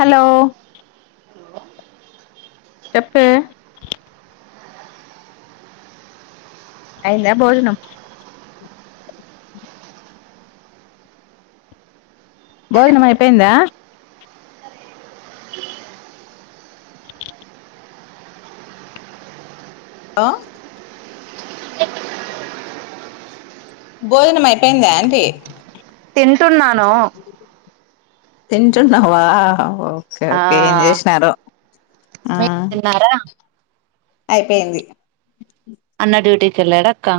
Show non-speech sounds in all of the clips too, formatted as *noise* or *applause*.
Hello చెప్పే అయిందా భోజనం భోజనం అయిపోయిందా హలో భోజనం అయిపోయిందా ఆంటీ. తింటున్నానూ తింటున్నా వా ఓకే ఆ ఓకే ఏం చేశినారో ఆ మీరు తిన్నారా అయిపోయింది అన్న డ్యూటీకెల్లాడ అక్కా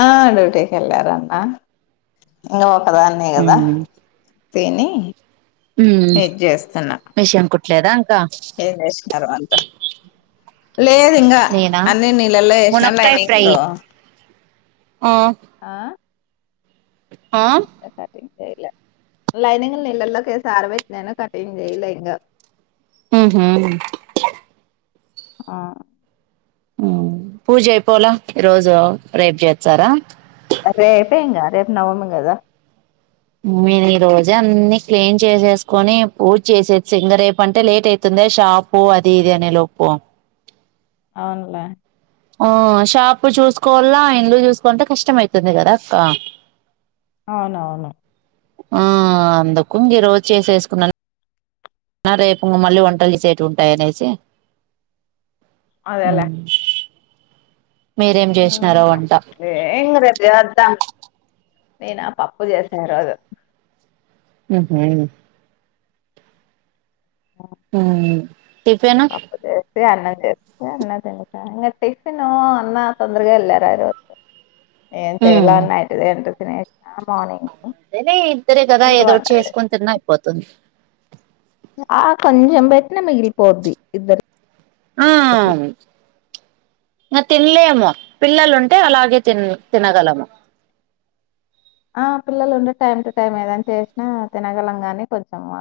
ఆ డ్యూటీ ఎల్లారమ్మా ఇంగ ఒ క్క దాన్నే గదా తేనీ ఊ మిషన్ కుట్ ట్లేదా ఏం చేశినారు వంట. లేదు ఇంగా నేనా అన్నీ నీళ్ళల్లో ఏశిన మునక్కాయ ఫ్రై లైనింగూ ఆ ఆ ఆ కటింగ్ లైనింగ్ నీళ్ళల్లో కేసి ఆర బెట్టినాను కటింగ్ జెయ్యలే ఇంగా ఊహూ ఆ ఊ పూజ అయిపోలా ఈ రోజూ రేప్ జేచ్చారా రేపే ఇంగా రేపు నవమి గదా నేను ఈ రోజే అన్నీ క్లీన్ చేసేసుకొనీ. పూజ చేసేసి ఇంగ రేపు అంటే లేట్ అయితుంది షాపూ అది ఇది అనే లోపు అవునులే ఆ షాపు చూసుకోవల్లా ఇన్లు చూసుకోంటే కష్టం అయితుంది గదా అక్కా. అవునవును ఆ అందుకు ఇంగ ఈ రోజ్ చేసేసుకున్నాను ఆ రేపు మళ్ళీ వంటల్ చేసేటివి ఉంటాయి అనేసి. ఊ ఏ ఇంగ రేప్ చేసేద్దాం నేనా పప్పు చేశా ఈ రోజు. ఊహూ ట టిఫెన్ తే అన్నం చేస్తే అన్నం తినిపేయ్, ఇంగ టిఫినా అన్న తొందరగా ఎల్ళారు ఆరోజు. ఏం చేయలే మ్మ్ నైటుదే ఉంటది తినేషినా మార్నింగ్ అంతేలే ఇద్దరే కదా ఇప్పుడు వంట ఏదోటి చేస్తా. చేసుకొని తిన్నా అయిపోతుంది ఆ కొంచెం పెట్న మిగిలిపోద్ది ఇద్దరు ఆవున్ ప్చ్ ఇంగ తినలే ఏమో పిల్లలు ఉంటే అలాగే తిన్ను తినగలము ఆ పిల్లలు ఉండే టైమ్ టు టైమ్ ఏదైనా చేసినా తినగలం గానీ కొంచెము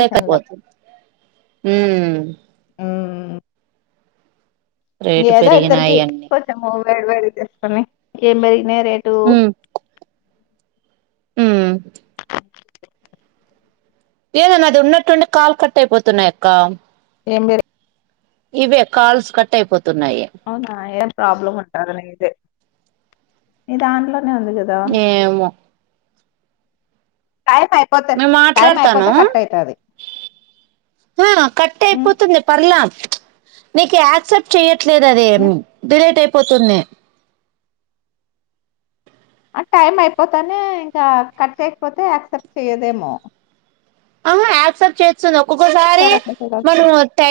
లేకపోతు హుమ్ ఉమ్. ఏదో ఇద్దరికి పెరిగినాయి అన్ని కొంచెము వేడి వేడిగా చేసుకొని తిను మరి నేరే టూ హుమ్ ఏమో నాది ఉన్నట్టు ఉండి కాల్ కట్ అయిపోతున్నాయి అక్క ఏం మీరే ఇవే కాల్స్ కట్ అయిపో అవునా ఏ *unintelligible* ప్రాబ్లం ఉంటది నీదే నీ దాంట్లో ఏమో టైం అయిపోతే మేము టైం మాట్లాడతాను అయిపోతే కట్ అయితది పో కట్ ఉమ్ అయిపోతుంది పర్లా నీకు ఆక్సెప్ట్ చెయ్య ట్లేదు అది ఉమ్ డిలీట్ అయి పోతుంది ఆ టైమ్ అయిపోతానే ఇంకా కట్ అయిపోతే యాక్సెప్ట్ చెయ్యదేమో ఆహా యాక్సెప్ట్ చే స్తుంది ఒకొక్క సారి ఒకసారి అట్లా చూడాల్సింది మనము టై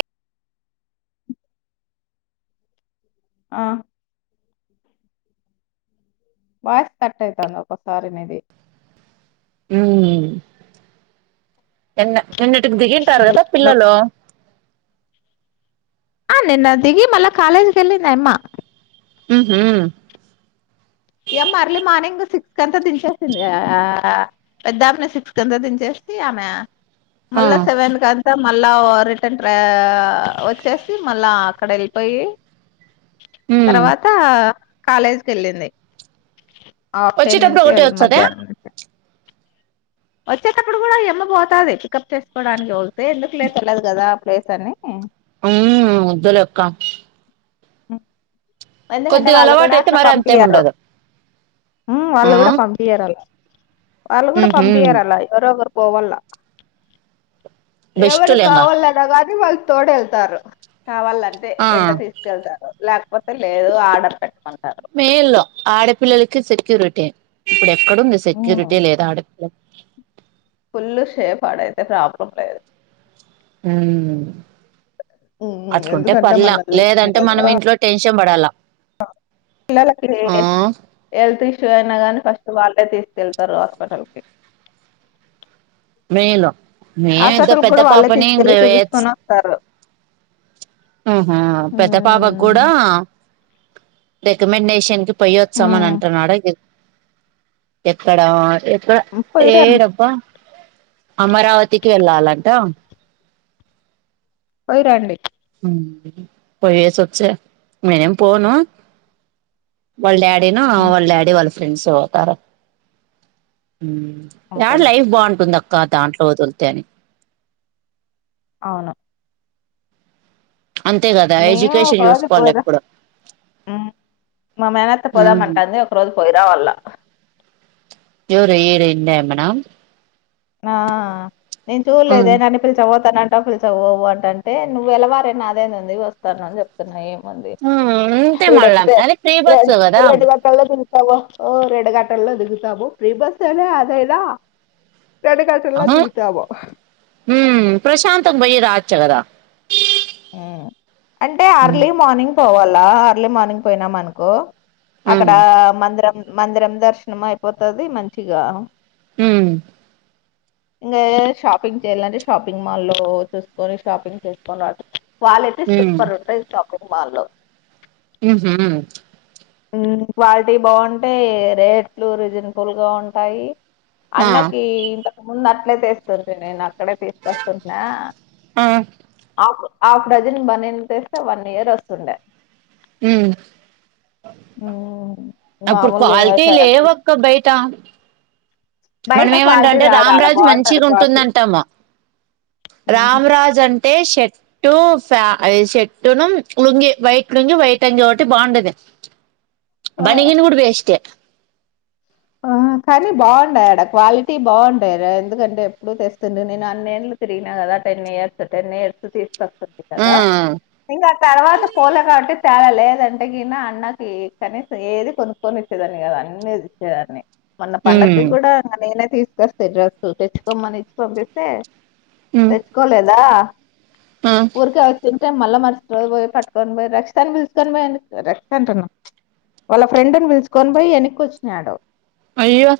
ఆ వాయిస్ కట్ అయితంది ఒక్కోసారి నీది హ్మ్ నిన్న నిన్నటికి దిగింటారు కదా పిల్లలు ఆ నిన్న దిగి మళ్ళ కాలేజ్ కి ఎల్లింది ఆయమ్మ ఊహూ ఇమ్మ అర్లీ మార్నింగ్ సిక్స్ క అంతా దించేసింది పెద్దమని సిక్స్ కంతా దించేసి ఆమె ఆ! మల్ల సెవెన్ క అంతా మళ్ళా రిటర్న్ వచ్చేసి మళ్ళా అక్కడ వెళ్ళిపోయి హ్మ్. తర్వాత కాలేజ్కి వెళ్ళింది ఆప్ టైన్ వచ్చేటప్పుడు నుంచి వె ఒకటే వస్తదా? మధ్యాహ్నం నుంచి వచ్చేటప్పుడు కూడా ఇమ్మబతది పికప్ చేసుకోవడానికి ఎందుకులేర్లేదు కదా ప్లేస్ అని ఇదిలేక్కా ఆ కొద్దిగా అలవాటు అయితే మరి అంతేం ఉండదు వాళ్ళు కూడా పంపించయరాల వాళ్ళు కూడా హుహు. పంపయారు అలా ఎవరో ఒకరు పోవాల బెస్ట్ ఏమరి లేంగా. కావాలలేదా కాది వాల్ తోడ వెల్తారు కావాలంటే ఆ! ఎంట తీసుకెళ్తారో గపో లేదు ఆర్డర్ పెట్టుకు మేల్ ఆడపిల్లకి సెక్యూ రొటీ ఇప్పుడ ఇక్కడంది సెక్యూరిటీ లేదా ఆడపి ఫుల్ షేప్డ అయితే ప్రాబ్లం లేదు అట్కుంటే ఎందుకంటే పర్లేం మొన్న లేదంటే మనం ఇంట్లో టెన్షన్ ఇష్టపడాల ఎళ్ష్ట అయినా గాని ఫస్ట్ వాళ్ళే తీసుకెళ్తారు హాస్పిటల్ కి మేలు హాస్పిటల్ కూడా వాళ్ళే తీసుకెళ్ళి చూపించుకుని వస్తారు ఆహ పెద్ద పాపకు కూడా ఉమ్ రెకమండేషన్కి పయ్యోత్సవ నంట నడగ ఎక్కడ పోయిరండి ఏడబ్బా అమరావతికి వెళ్ళాలంట పోయి రండి హ్మ్మ్ పోయేసి వచ్చ నేనేం పోను వాళ్ళ డాడీ ను వాళ్ళ డాడీ వాళ్ళ ఫ్రెండ్స్ పోతారా హ్మ్మ్ ఆడ అంతేలే లైఫ్ బాగుంటుందో ఇంకా దాంట్లో వదులుతేని అవును అంతే కదా మేము ఒక ఎడ్యుకేషన్ రోజు చూసుకోవాలి పోయిరా హ్మ్మ్ మా మేనత్త ఎప్పుడు పోదామంటంది ఒక రోజు పోయి రావాలా. తింటివ ఏమన్న ఆ నేను చూడలేదే నన్ను పిలిచి పోతానన్ పిలు చవవు అంటే నువ్వులవారే నా అదేది ఉంది వస్తాను అని చెప్తున్నా ఏం మంది ఉంటే మళ్ళా ఇడేకితే అది ఫ్రీ రెడ్ బస్సు *unintelligible* కదా హలో ఓ రెండు గంటలో దిగుతాము ప్రీ బస్ ఐన అదైనా రెండు గంటల్లో ఆహా దిగుతాము హ్మ్మ్ ప్రశాంతంగా పోయి రావొచ్చు కదా హ్మ్మ్ అంటే ఉమ్ అర్లీ మార్నింగ్ పోవాల అలా అర్లీ మార్నింగ్ పోయినాం అనుకో అక్కడ ఉమ్ మందిరం మందిరం దర్శనం అయిపోతది మంచిగా హ్మ్మ్ ఇంకా ఏ షాపింగ్ చేయ్యాలంటే షాపింగ్ మాల్లో చూసుకొని షాపింగ్ చేసుకొవలట వాల్ అయితే ఉమ్ సూపర్ ఉంటది షాప్ వాళ్ళో హ్మ్మ్ హ్మ్మ్ క్వాలిటీ బాగుంటేయి రేట్లు రీజనబుల్ గా ఉంటాయి ఆ అన్నకి ఇంత ముందు అట్లే తెస్తారు నేను అక్కడే తీసుకొస్తున్న ఆ ఆ ఆఫ్ డజన్ బనీన్ తెస్తే వన్ ఇయర్ వస్తుండే హ్మ్మ్ హ్మ్. అప్పుడు మామూలుగా ఇంగ క్వాలిటీ షార్ట్లు లేవక్క బయట. బయట మనం క్వాలిటీ ఏమంటాంటే రాదు. ఆడ రామరాజు బావుంటది మంచిగా క్వాలిటీ. ఉంటుందంట అమ్మ హుహు. రామ రాజ్ అంటే ఐతే షర్టు ఫ షర్టును లుంగి వైట్ లుంగి వైట్ అంగీ ఒకటి బాగుండది. ఆ! బనగిన్ కూడా వెస్ట్ ఏ ఆ! కానీ బావుండాయి ఆడ క్వాలిటీ బాగుంటార ఎందుకంటే ఎప్పుడుూ తెస్తుండ నేను అన్నేళ్లు తిగినా కదా టెన్ ఇయర్స్ టెన్ ఇయర్స్ తీసుకొ ంది ఆ కదా ఇంగ తర్వాత పోల కాటి తేల లేదంటే గిన అన్నకి కనీసం ఏది కొనుకొనిచ్చేదాన్ని గాదు అన్నీ చ్చేదాన్ని మొన్న ఉమ్ పండక్కి గూడాడా ననై తీసుకొస్తాయి డ్రెస్ తెచ్చుకోమ్మని ఇచ్చి పంపిస్తే ఉమ్ తెచ్చుకోలేదా ఆ ఉరికే వొ మళ్ళా మర్సటరోజు పొయ్ పట్కొని బోయ్ రక్షితని పిచసుకని పోయి రక్షిత అంటన్నా వాళ్ళ ఫ్రెండ్ని పిలుసుకొని పోయి ఎన్నిక్కొ ఞయాడు అయివా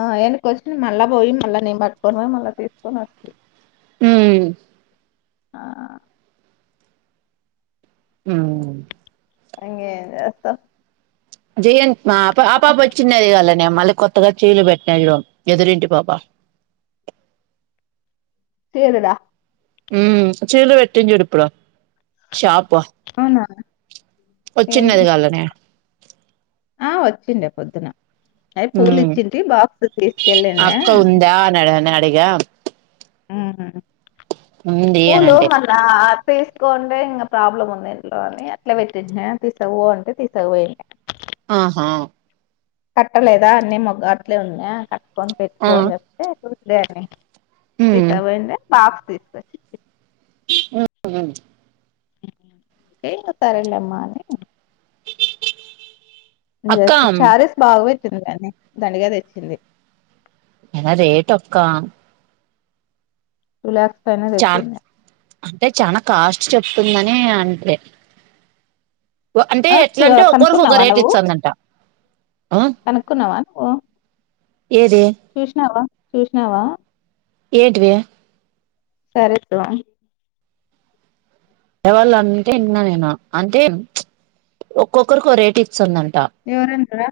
ఆ వెనకొచ్చ మళ్ళా బోయి మళ్ళా నేను పట్టుకొని బోయి మళ్ళా తీసుకొని వొస్తి ఉమ్ ఆ ఉ ఇంగేమ్ జేస్తావ్ జయంత్ మా ఆ పాపా పచ్చునేది కాల్ల మళ్ళీ కొత్తగా చీరలు పెట్టినా ఎదురింటి పాప చీరల చీరలు పెట్టంజూడిపుడు షాపు అవునా ఏం ఒచ్చిన్నది గాల్లనే ఆ వచ్చిండే పొద్దున అవి ఉ పూలు ఇచ్చింటి బాక్స్ తీసుకెళ్ళిండే అక్క ఉందా అనన నడిగా ఊహు పూలు అంటే మన్న తీసుకోంటే ఇంకా ప్రాబ్లం ఉంది ఇంట్లో అని అట్లా పెట్టిన్టన తీస్ అంటే తీస పోయి ఆహా కట్టలేదా అన్నీ మొగ్గ అట్లే ఉన్నా క ఫన్ పెట్ ఆ ఫోన్ వస్తతే లేే హ్మ్ తతవంద పాప్ తీస్కచ్చి ఉ ఏ ఇంగ సరేలేమ్మా అని అక్క షారస్ బాగో ని దండిగా దెచ్చింది అయినా రేట్ అక్కా తూలా తనే చాన్ తెచ్చింది అంటే చానా కాస్ట్ చెప్తుందని అంతే ఓ అంటే ఆ చూ ఎట్లంటే ఒక్కోరికి ఒక కనుక్కున్నావా రేట్ నువ్వు ఇచ్చందంట. కనుక్కున్నావా నువ్వు చూసినావా చూసినావా ఏంటివి సరే సువా ఎవళో అంటే విన్నా నేను అంటే ప్చ్ ఒక్కొక్కరికి ఒక రేట్ ఇచ్చందం ఎవరంటా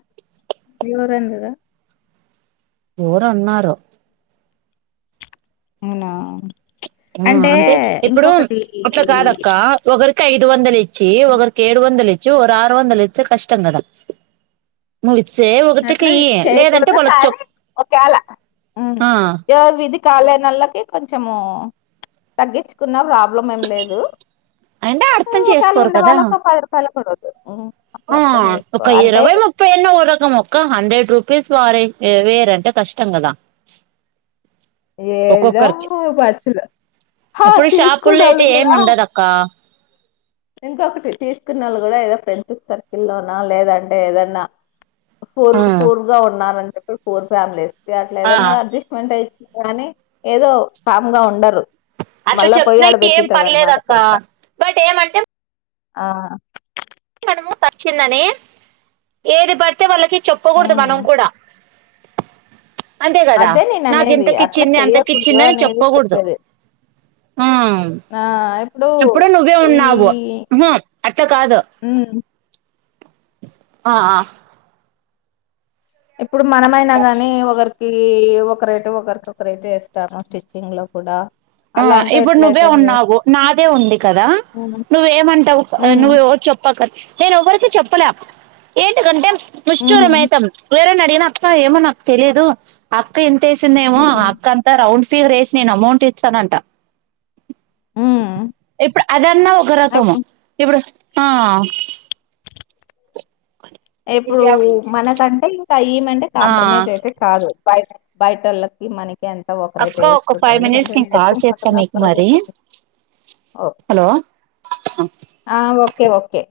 ఎవరన్లేదా ఎవరో అన్నారు అవునా మ్మ్ అంటే ఇప్పుడు ఇంకొకటి అట్లా కాదక్క ఒకరికి ఐదు వందలు ఇ చ్చి ఒకరికి ఏడు వందలు ఇచ్చి ఒక ఆరు వందలు ఇచ్చి కష్టం కదా మరి అట్లా ఇది చేయకూడదు కానీ చెప్ ఒకేళ ఆ రోజు ఇది కాలేనోళ్ళకి కొంచెము తగ్గిచ్చుకున్నా రార్ ప్రాబ్లెమ్ ఏం లేదు అంటే ఉ అర్థం ఒకేళ చేసుకోరు ఉండే కదా వాళ్ళకు ఒక పది రూపాయలు కూడా వద్దు ఉమ్, అట్లా ఆ అర్థం చేసుకో ఒక అంటే ఇరవై ముప్పై అన్న ఓ రకము ఒక్క హండ్రెడ్ రూపీస్ వారైతే వేరంటే కష్టం కదా ఏందో ఒక్కొక్కరికి మనుషులు హా ఇప్పుడు షాపుల్లో తీసుకున్నోళ్ళు అయితే కూడా ఏమి ఉండదక్క ఇంకొకటి తీసుకున్నోళ్లు కూడా ఏదో ఫ్రెండ్షిప్ సర్కిల్లో నా లేదంటే ఏదన్నా ఫూర్ ఫూర్ గా ఉన్నారని ఇప్పుడు పూర్ ఫ్యామిలీ వే ఆ అట్లాఏదన్నగా అడ్జస్ట్మెంట్ అయ్ కాని ఏదో కామ్ గా ఉండరు అట్ల మళ్ళా పోయి చెప్పినా ఆడ ఏం పెట్టింటారు పర్లేదు అనమాట అక్క పెంట బట్ ఏమంటే ఆ మనము పచ్చిందని ఏది పడితే వాళ్ళకి చెప్పుకూడదు మనం ఉమ్ కూడా అంతే కదా అదే నేను నాకు అనేది అట్లా ఇంతకిచ్చింది చెయ్యకూడదు అంతకిచ్చిందని అనేది చెప్పకూడదు చెప్పేది ఊమ్ ఆ! ఇప్పుడు చౄప్పుడు నువ్వే ఈ ఉన్నావు ఉహూ అట్ట కాదు హ్మ్. ఆ ఆ ఇప్పుడు మనమైనా గానీ ఒకరు ఈ ఒకరేటు ఒకరికి ఒకరేటు ఏస్తాము స్టిచ్చింగ్ లో కూడా ఆ అలా అంటే ఇప్పుడు నువ్వే ఎట్లయితుంది? ఉన్నావు నాదే ఉంది కదా హ్మ్. నువ్వేమంటావు హ్మ్. నువ్వు ఎవరికి చెప్పక నేను ఎవరికి చెప్పలే ఏంటి దంటే హ్మ్. కుష్టూరుమేతం వేరే నైతే నేను అక్క ఏమో నాకు తెలియదు అక్క ఎంత్ సిందేమో ఆ హ్మ్. అక్క అంతా రౌండ్ సెజారేసి నేను అమౌంట్ చనంట హ్మ్. ఇప్పుడు అదన్న ఒక్క రకం అప్పుడు ఇప్పుడు ఆ ఇప్పుడు మనకంటే ఇంకా ఈమంటే ఆ కాంప్రమైజ్ అయితే కాదు బయ్ బయటోర్లకి మనకి ఎంత ఒక్క అక్క ఒక రేటేస్తుంది ఫైవ్ ఎందుకంటే మినిట్స్ నేను కాల్ ఎక్కువ చేస్తా మాట్లాడిన మీకు ఒక్క రేటే మరి ఎస్తుంది హలో అ ఓకే ఓకే